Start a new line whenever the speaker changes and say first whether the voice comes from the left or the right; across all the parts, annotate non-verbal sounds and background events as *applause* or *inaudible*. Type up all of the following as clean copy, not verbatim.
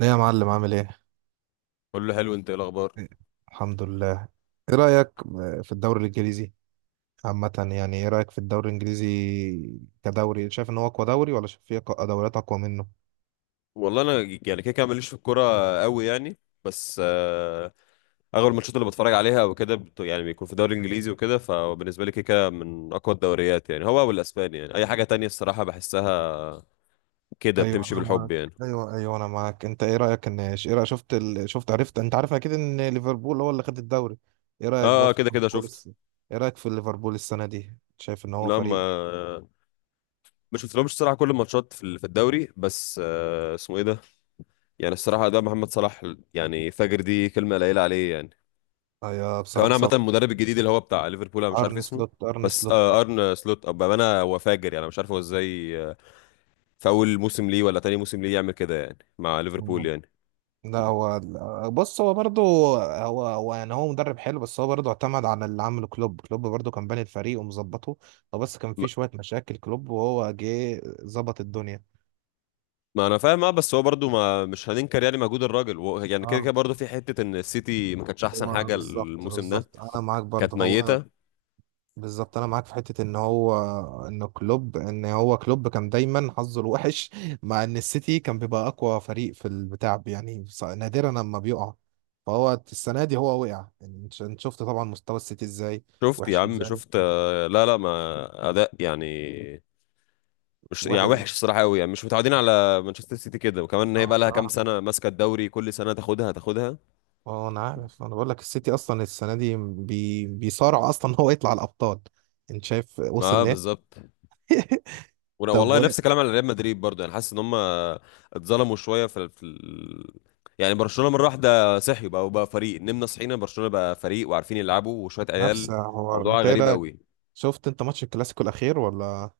right: ايه يا معلم عامل ايه؟
left: كله حلو، انت ايه الاخبار؟
right: الحمد لله. ايه رأيك في الدوري الانجليزي؟ عامة يعني ايه رأيك في الدوري الانجليزي؟ كدوري شايف ان هو اقوى دوري ولا شايف في دوريات اقوى منه؟
left: والله انا يعني كده كده ماليش في الكوره قوي يعني. بس اغلب الماتشات اللي بتفرج عليها وكده يعني بيكون في الدوري الانجليزي وكده، فبالنسبه لي كده كده من اقوى الدوريات، يعني هو والاسباني. يعني اي حاجه تانية الصراحه بحسها كده
right: ايوه
left: بتمشي
right: انا معاك.
left: بالحب يعني.
right: ايوه، ايوه، انا معاك. انت ايه رأيك ان ايه رأيك شفت، عرفت، انت عارف اكيد ان ليفربول هو اللي خد الدوري. ايه رأيك بقى
left: اه
right: في
left: كده كده
right: ليفربول
left: شفت.
right: الس... ايه رأيك في ليفربول السنة دي؟ شايف ان هو
left: لا، ما
right: فريق.
left: ما شفتلهمش الصراحه كل الماتشات في في الدوري. بس آه، اسمه ايه ده، يعني الصراحه ده محمد صلاح. يعني فجر دي كلمه قليله عليه يعني.
right: ايوه بصراحة
left: كمان عامة
right: صلاح.
left: المدرب الجديد اللي هو بتاع ليفربول انا مش
right: ارن
left: عارف اسمه،
right: سلوت، ارن
left: بس
right: سلوت
left: ارن سلوت ابقى انا هو فاجر يعني. أنا مش عارف هو ازاي في اول موسم ليه ولا تاني موسم ليه يعمل كده يعني مع ليفربول يعني.
right: لا هو، بص هو برضه هو هو مدرب حلو، بس هو برضه اعتمد على اللي عمله كلوب. كلوب برضه كان باني الفريق ومظبطه، هو بس كان فيه
left: ما,
right: شوية مشاكل. كلوب وهو جه ظبط الدنيا.
left: ما انا فاهم، اه بس هو برضو ما مش هننكر يعني مجهود الراجل يعني كده
right: اه،
left: كده برضو في حتة ان السيتي ما كانتش احسن
right: هو
left: حاجة
right: بالظبط
left: الموسم ده،
right: بالظبط انا معاك
left: كانت
right: برضه. هو
left: ميتة.
right: بالظبط انا معاك في حته ان هو، كلوب كان دايما حظه الوحش *laughs* مع ان السيتي كان بيبقى اقوى فريق في البتاع، يعني نادرا لما بيقع، فهو السنه دي هو وقع. يعني انت شفت طبعا مستوى السيتي ازاي،
left: شفت يا
right: وحش
left: عم،
right: ازاي.
left: شفت لا لا، ما اداء يعني مش يعني
right: واحد،
left: وحش الصراحة قوي يعني، مش متعودين على مانشستر سيتي كده. وكمان ان هي
right: اه
left: بقى لها كام
right: بصراحة.
left: سنة ماسكة الدوري كل سنة تاخدها تاخدها.
right: اه انا عارف، انا بقول لك السيتي اصلا السنة دي بيصارع اصلا ان هو يطلع الابطال. انت شايف
left: ما
right: وصل ليه؟
left: بالظبط.
right: *laughs* طب
left: والله نفس الكلام على ريال مدريد برضه، يعني حاسس ان هم اتظلموا شويه في يعني برشلونه مره واحده صحي بقى وبقى فريق، نمنا صحينا برشلونه بقى فريق وعارفين يلعبوا وشويه
right: نفس
left: عيال.
right: حوار،
left: موضوع
right: انت ايه
left: غريب
right: رأيك؟
left: قوي.
right: شفت انت ماتش الكلاسيكو الاخير ولا؟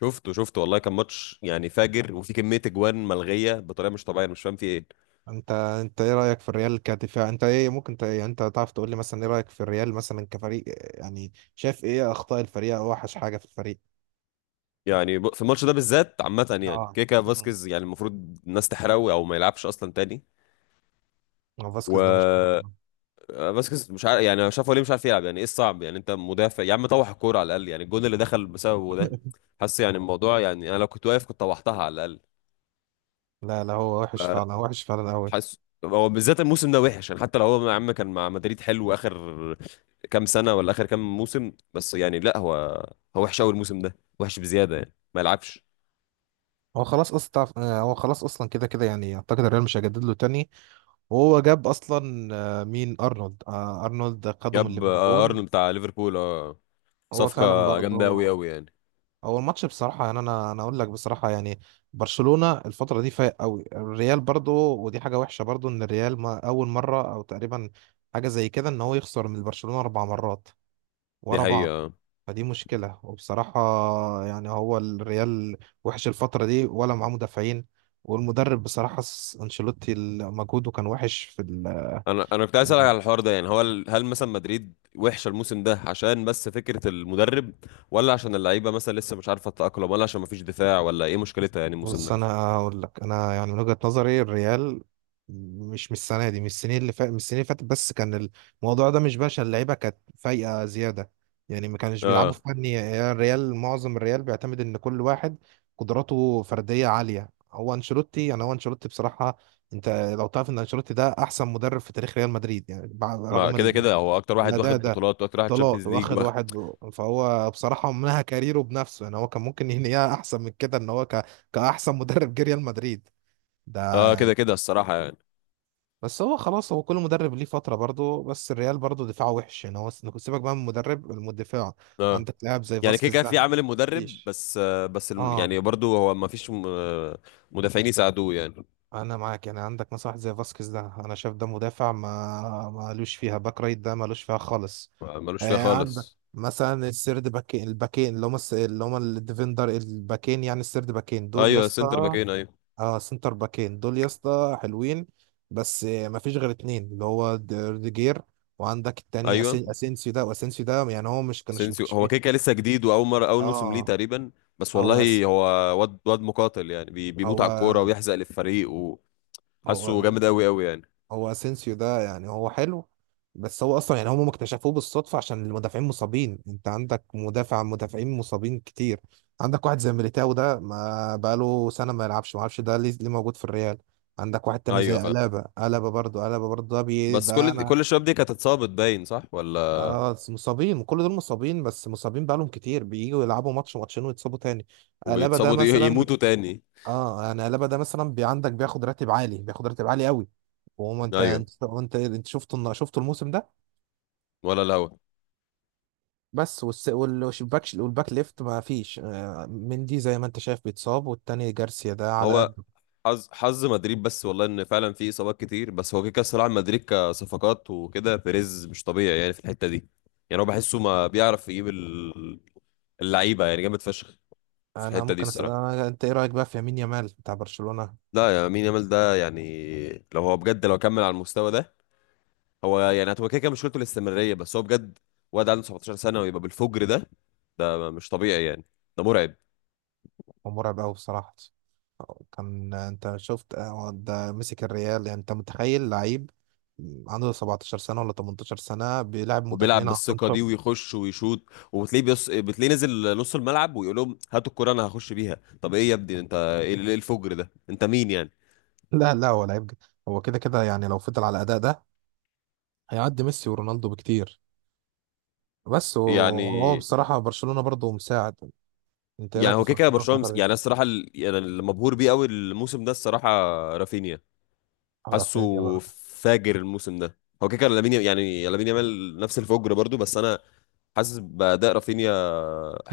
left: شفته شفته والله، كان ماتش يعني فاجر، وفي كميه اجوان ملغيه بطريقه مش طبيعيه. أنا مش فاهم في ايه.
right: انت ايه رأيك في الريال كدفاع؟ انت ايه ممكن، انت تعرف تقول لي مثلا ايه رأيك في الريال مثلا كفريق؟ يعني شايف ايه اخطاء الفريق او اوحش حاجة في الفريق؟
left: يعني في الماتش ده بالذات عامه يعني
right: اه.
left: كيكا
right: مم.
left: فاسكيز، يعني المفروض الناس تحرقه او ما يلعبش اصلا تاني.
right: هو فاسكيز ده مش؟
left: و آه، فاسكيز مش عارف يعني شافه ليه، مش عارف يلعب يعني. ايه الصعب يعني؟ انت مدافع يا عم، طوح الكوره على الاقل. يعني الجون اللي دخل بسببه ده،
right: *laughs*
left: حاسس يعني الموضوع يعني انا لو كنت واقف كنت طوحتها على الاقل.
right: لا هو
left: ف-
right: وحش فعلا، وحش فعلا قوي.
left: حاسس هو بالذات الموسم ده وحش، يعني حتى لو هو يا عم كان مع مدريد حلو اخر كام سنه ولا اخر كام موسم، بس يعني لا هو هو وحش قوي الموسم ده، وحش بزياده يعني ما يلعبش.
right: هو خلاص اصلا، هو خلاص اصلا كده كده، يعني اعتقد الريال مش هيجدد له تاني. وهو جاب اصلا، مين، ارنولد. ارنولد خده من
left: جاب آه،
right: ليفربول.
left: ارنولد بتاع ليفربول، اه
right: هو
left: صفقه
right: فعلا
left: جامده قوي
right: برضه.
left: قوي يعني.
right: هو الماتش بصراحه، يعني انا اقول لك بصراحه، يعني برشلونه الفتره دي فايق قوي الريال برضه، ودي حاجه وحشه برضه، ان الريال ما اول مره او تقريبا حاجه زي كده ان هو يخسر من برشلونه اربع مرات
left: دي
right: ورا بعض.
left: حقيقه.
right: فدي مشكلة، وبصراحة يعني هو الريال وحش الفترة دي، ولا معاه مدافعين، والمدرب بصراحة، أنشيلوتي مجهوده كان وحش في.
left: انا انا كنت عايز اسالك على الحوار ده، يعني هو هل مثلا مدريد وحشه الموسم ده عشان بس فكره المدرب، ولا عشان اللعيبه مثلا لسه مش عارفه تتاقلم، ولا عشان مفيش دفاع، ولا ايه مشكلتها يعني الموسم
right: بص
left: ده؟
right: انا هقول لك، انا يعني من وجهة نظري الريال مش من السنه دي، من السنين اللي فاتت، بس كان الموضوع ده مش باشا، اللعيبه كانت فايقه زياده، يعني ما كانش بيلعبوا في
left: اه
right: فني. يعني الريال، معظم الريال بيعتمد ان كل واحد قدراته فرديه عاليه. هو انشيلوتي، بصراحه انت لو تعرف ان انشيلوتي ده احسن مدرب في تاريخ ريال مدريد يعني،
left: ما كده
right: رغم،
left: كده هو اكتر
right: لا
left: واحد
right: ده
left: واخد
right: ده
left: بطولات واكتر واحد
right: طلعت
left: تشامبيونز ليج
right: واخد
left: واخد.
right: واحد، فهو بصراحة منها كاريره بنفسه، يعني هو كان ممكن ينهيها أحسن من كده، كأحسن مدرب جه ريال مدريد ده
left: اه كده
right: يعني.
left: كده الصراحه يعني.
right: بس هو خلاص، هو كل مدرب ليه فترة برضه، بس الريال برضه دفاعه وحش يعني. هو سيبك بقى من المدرب، المدافع
left: اه
right: عندك لاعب زي
left: يعني كده
right: فاسكيز
left: كده في
right: ده.
left: عامل المدرب،
right: مفيش.
left: بس آه بس
right: اه،
left: يعني برضو هو مفيش آه، مدافعين يساعدوه يعني.
right: انا معاك. يعني عندك مثلا واحد زي فاسكيز ده، انا شايف ده مدافع ما مالوش فيها، باك رايت ده مالوش فيها خالص.
left: آه، ملوش فيها
right: آه، عندك
left: خالص.
right: مثلا السيرد باكين، الباكين اللي هم الديفندر، الباكين يعني السيرد باكين دول يا
left: ايوه سنتر
right: اسطى.
left: باكين ايوه.
right: اه سنتر باكين دول يا اسطى حلوين، بس آه ما فيش غير اتنين، اللي هو روديجير، وعندك التاني،
left: ايوه
right: اسينسيو ده. واسينسيو ده يعني هو مش
left: اسينسيو هو
right: مكتشفين.
left: كده كده لسه جديد واول مره اول موسم ليه
right: اه.
left: تقريبا، بس
right: هو أس...
left: والله هو واد واد مقاتل يعني بي بيموت
right: هو
left: على الكوره ويحزق للفريق، وحاسه
right: هو
left: جامد قوي قوي يعني.
right: هو اسينسيو ده يعني هو حلو، بس هو اصلا يعني هم اكتشفوه بالصدفه عشان المدافعين مصابين. انت عندك مدافعين مصابين كتير. عندك واحد زي ميليتاو ده، ما بقاله سنه ما يلعبش، ما اعرفش ده ليه، ليه موجود في الريال؟ عندك واحد تاني
left: ايوه
right: زي
left: فاهم.
right: ألابا، ألابا برضه ده، بي
left: بس
right: ده
left: كل
right: انا
left: كل الشباب دي كانت اتصابت باين صح ولا؟
right: اه مصابين، كل دول مصابين، بس مصابين بقالهم كتير بييجوا يلعبوا ماتش ماتشين ويتصابوا تاني. ألابا ده مثلا،
left: يموتوا تاني.
right: اه يعني قلابه ده مثلا، عندك بياخد راتب عالي، بياخد راتب عالي قوي، وما انت
left: ايوه.
right: انت انت انت شفته الموسم ده،
left: ولا الهوا؟
right: بس والباك ليفت ما فيش، مندي زي ما انت شايف بيتصاب، والتاني جارسيا ده على
left: هو
right: قده.
left: حظ حظ مدريد. بس والله ان فعلا في اصابات كتير، بس هو كده كده الصراحه مدريد كصفقات وكده بيريز مش طبيعي يعني في الحته دي. يعني هو بحسه ما بيعرف يجيب اللعيبه يعني جامد فشخ في
right: انا
left: الحته دي
right: ممكن اسال،
left: الصراحه.
right: انت ايه رايك بقى في يمين يامال بتاع برشلونه؟
left: لا، يا مين يامال ده يعني، لو هو بجد لو كمل على المستوى ده، هو يعني هتبقى كده كده مشكلته الاستمرارية. بس هو بجد واد عنده 17 سنة ويبقى بالفجر ده، ده مش طبيعي يعني، ده مرعب.
right: هو مرعب قوي بصراحه. كان انت شفت، ده مسك الريال، يعني انت متخيل لعيب عنده 17 سنه ولا 18 سنه بيلعب
left: وبيلعب
right: مدافعين عندهم
left: بالثقة دي
right: خبره؟
left: ويخش ويشوط، وبتلاقيه بتلاقيه نزل نص الملعب ويقول لهم هاتوا الكرة انا هخش بيها. طب ايه يا ابني؟ انت ايه؟ إيه الفجر ده؟ انت مين يعني؟
right: لا هو لعيب، هو كده كده يعني لو فضل على الاداء ده هيعدي ميسي ورونالدو بكتير. بس وهو
left: يعني
right: بصراحة برشلونة برضه مساعد. انت ايه
left: يعني
right: رايك في
left: هو كده كده
right: برشلونة
left: برشلونة
right: الفترة
left: يعني أنا
right: دي؟
left: الصراحة يعني اللي مبهور بيه قوي الموسم ده الصراحة رافينيا. حاسه
right: رافينيا برضه.
left: فاجر الموسم ده. هو كده كده لامين، يعني لامين يامال نفس الفجر برضو، بس انا حاسس بأداء رافينيا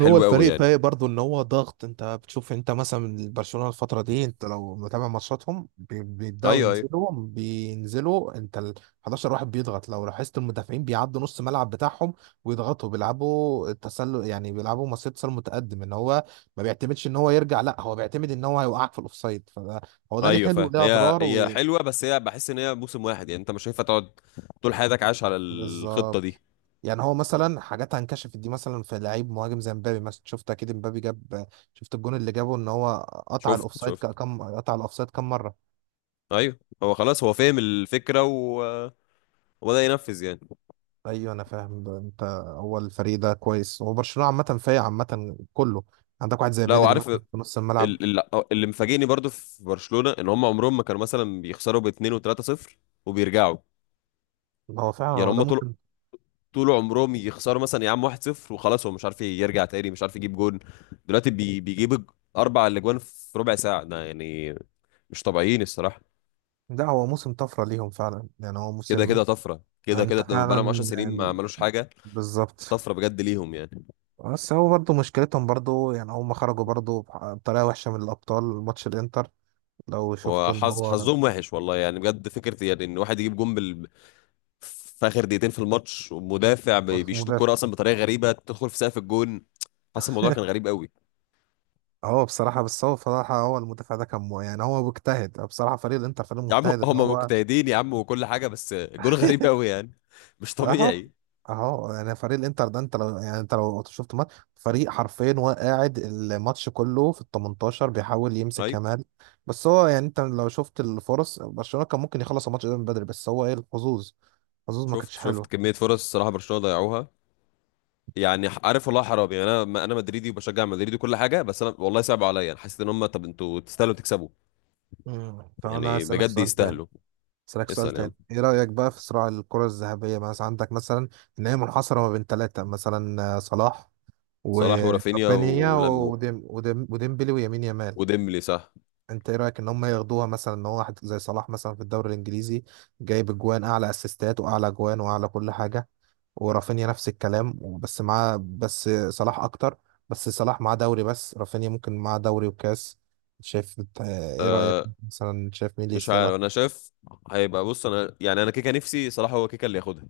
right: هو
left: قوي
right: الفريق
left: يعني.
right: فايق برضه ان هو ضغط، انت بتشوف انت مثلا برشلونة الفترة دي، انت لو متابع ماتشاتهم بيبدأوا
left: ايوه ايوه.
right: ينزلوا، بينزلوا انت ال 11 واحد بيضغط. لو لاحظت المدافعين بيعدوا نص الملعب بتاعهم ويضغطوا، بيلعبوا التسلل يعني، بيلعبوا مصيدة تسلل متقدم. ان هو ما بيعتمدش ان هو يرجع، لا هو بيعتمد ان هو هيوقعك في الاوفسايد، فده هو ده ليه
left: ايوه
right: حلو
left: فاهم.
right: وليه
left: هي
right: اضرار.
left: هي حلوه، بس هي بحس ان هي موسم واحد يعني، انت مش هينفع تقعد طول حياتك عايش على الخطه
right: بالظبط.
left: دي.
right: يعني هو مثلا حاجات هنكشفت دي، مثلا في لعيب مهاجم زي مبابي مثلا، شفت اكيد مبابي جاب، شفت الجون اللي جابه ان هو قطع
left: شفت
right: الاوفسايد ك-
left: شفت.
right: كم قطع الاوفسايد كم مره.
left: ايوه هو خلاص هو فاهم الفكره وبدأ ينفذ يعني.
right: ايوه انا فاهم ده انت. هو الفريق ده كويس، هو برشلونه عامه فايق عامه كله. عندك واحد زي
left: لا
right: بدري
left: وعارف
right: مثلا في نص الملعب.
left: اللي مفاجئني برضو في برشلونه ان هم عمرهم ما كانوا مثلا بيخسروا ب2 و3 صفر وبيرجعوا.
right: هو فعلا
left: يعني
right: هو
left: هم
right: ده
left: طول
right: موسم.
left: طول عمرهم يخسروا مثلا يا عم 1-0 وخلاص، هو مش عارف يرجع تاني، مش عارف يجيب جون. دلوقتي 4 اجوان في ربع ساعه ده يعني، مش طبيعيين الصراحه.
right: ده هو موسم طفره ليهم فعلا يعني، هو
left: كده
right: موسم.
left: كده طفره، كده
right: انت
left: كده بقى لهم 10
right: فعلا
left: سنين ما عملوش حاجه،
right: بالظبط.
left: طفره بجد ليهم يعني.
right: بس هو برضه مشكلتهم برضه يعني هم خرجوا برضه بطريقة وحشة من الأبطال ماتش الإنتر، لو شفته ان
left: وحظ
right: هو،
left: حظهم وحش والله يعني بجد. فكره يعني ان واحد يجيب جون في اخر دقيقتين في الماتش، ومدافع
right: بس
left: بيشوط
right: مدافع.
left: الكوره اصلا بطريقه غريبه تدخل في سقف الجون. حاسس الموضوع كان
right: *laughs*
left: غريب قوي.
right: هو بصراحة، بس هو بصراحة هو المدافع ده كان، يعني هو مجتهد بصراحة. فريق الانتر فريق
left: يا عم
right: مجتهد ان
left: هم
right: هو.
left: مجتهدين يا عم وكل حاجه، بس الجون
right: *laughs*
left: غريب قوي يعني، مش
right: اهو،
left: طبيعي.
right: اهو يعني فريق الانتر ده، انت لو يعني انت لو شفت ماتش، فريق حرفيا هو قاعد الماتش كله في ال 18 بيحاول يمسك
left: ايوه
right: كمال. بس هو يعني انت لو شفت الفرص، برشلونة كان ممكن يخلص الماتش ده من بدري، بس هو ايه الحظوظ، الحظوظ ما
left: شفت
right: كانتش
left: شفت
right: حلوة.
left: كمية فرص الصراحة برشلونة ضيعوها. يعني عارف والله حرام يعني. انا انا مدريدي وبشجع مدريد وكل حاجة، بس انا والله صعب عليا، انا حسيت ان هم طب انتوا تستاهلوا تكسبوا،
right: طب انا
left: يعني
right: هسألك
left: بجد
right: سؤال تاني،
left: يستاهلوا.
right: اسالك سؤال
left: اسأل يعني.
right: تاني. ايه رايك بقى في صراع الكره الذهبيه؟ مثلا عندك مثلا ان هي منحصره ما بين ثلاثه مثلا، صلاح
left: صلاح ورافينيا
right: ورافينيا
left: ولم
right: وديمبلي ويمين يامال.
left: وديمبلي صح.
right: انت ايه رايك ان هم ياخدوها؟ مثلا ان هو واحد زي صلاح مثلا في الدوري الانجليزي جايب اجوان، اعلى اسيستات واعلى اجوان واعلى كل حاجه، ورافينيا نفس الكلام بس معاه، بس صلاح اكتر، بس صلاح معاه دوري بس، رافينيا ممكن معاه دوري وكاس. شايف انت- آه، ايه رايك مثلا؟ شايف مين اللي
left: مش عارف،
right: يستاهلها؟
left: انا شايف هيبقى، بص انا يعني انا كيكا نفسي صلاح هو كيكا اللي ياخدها،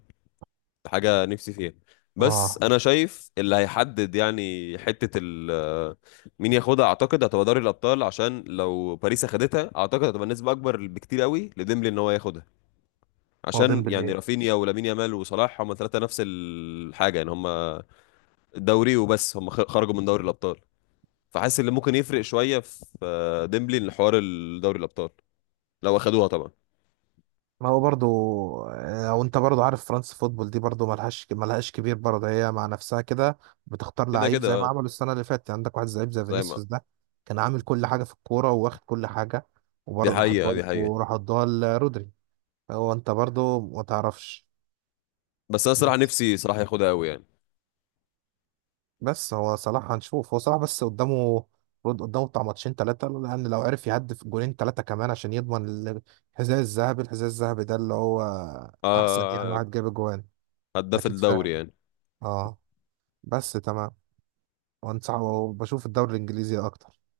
left: حاجة نفسي فيها. بس
right: اه،
left: انا شايف اللي هيحدد يعني حتة ال مين ياخدها، اعتقد هتبقى دوري الابطال. عشان لو باريس اخدتها اعتقد هتبقى نسبة اكبر بكتير قوي لديمبلي ان هو ياخدها،
right: هو
left: عشان يعني
right: ديمبلي.
left: رافينيا ولامين يامال وصلاح هما 3 نفس الحاجة، يعني هما الدوري وبس، هما خرجوا من دوري الابطال. فحاسس اللي ممكن يفرق شوية في آه، ديمبلي ان حوار الدوري الابطال لو اخدوها طبعا.
right: ما هو برضو، وانت برضو عارف فرنسا فوتبول دي برضو ملهاش كبير برضو، هي مع نفسها كده بتختار
left: كده
right: لعيب
left: كده
right: زي ما
left: آه،
right: عملوا السنة اللي فاتت. يعني عندك واحد لعيب زي
left: زي ما
right: فينيسيوس ده كان عامل كل حاجة في الكورة وواخد كل حاجة،
left: دي
right: وبرضو راح
left: حقيقة دي حقيقة.
right: وراح ادوها لرودري. هو انت برضو ما تعرفش.
left: بس انا صراحة
right: بس
left: نفسي صراحة ياخدها قوي يعني.
right: بس هو صلاح، هنشوف هو صلاح بس قدامه رد، قدامه بتاع ماتشين ثلاثة. لأن لو عرف يهدف جولين ثلاثة كمان عشان يضمن الحذاء الذهبي. الحذاء الذهبي ده اللي هو أحسن يعني
left: آه
right: واحد جاب جوان.
left: هداف
right: أكيد
left: الدوري
right: فاهم.
left: يعني.
right: اه، بس تمام. وانصح، وبشوف الدوري الانجليزي اكتر.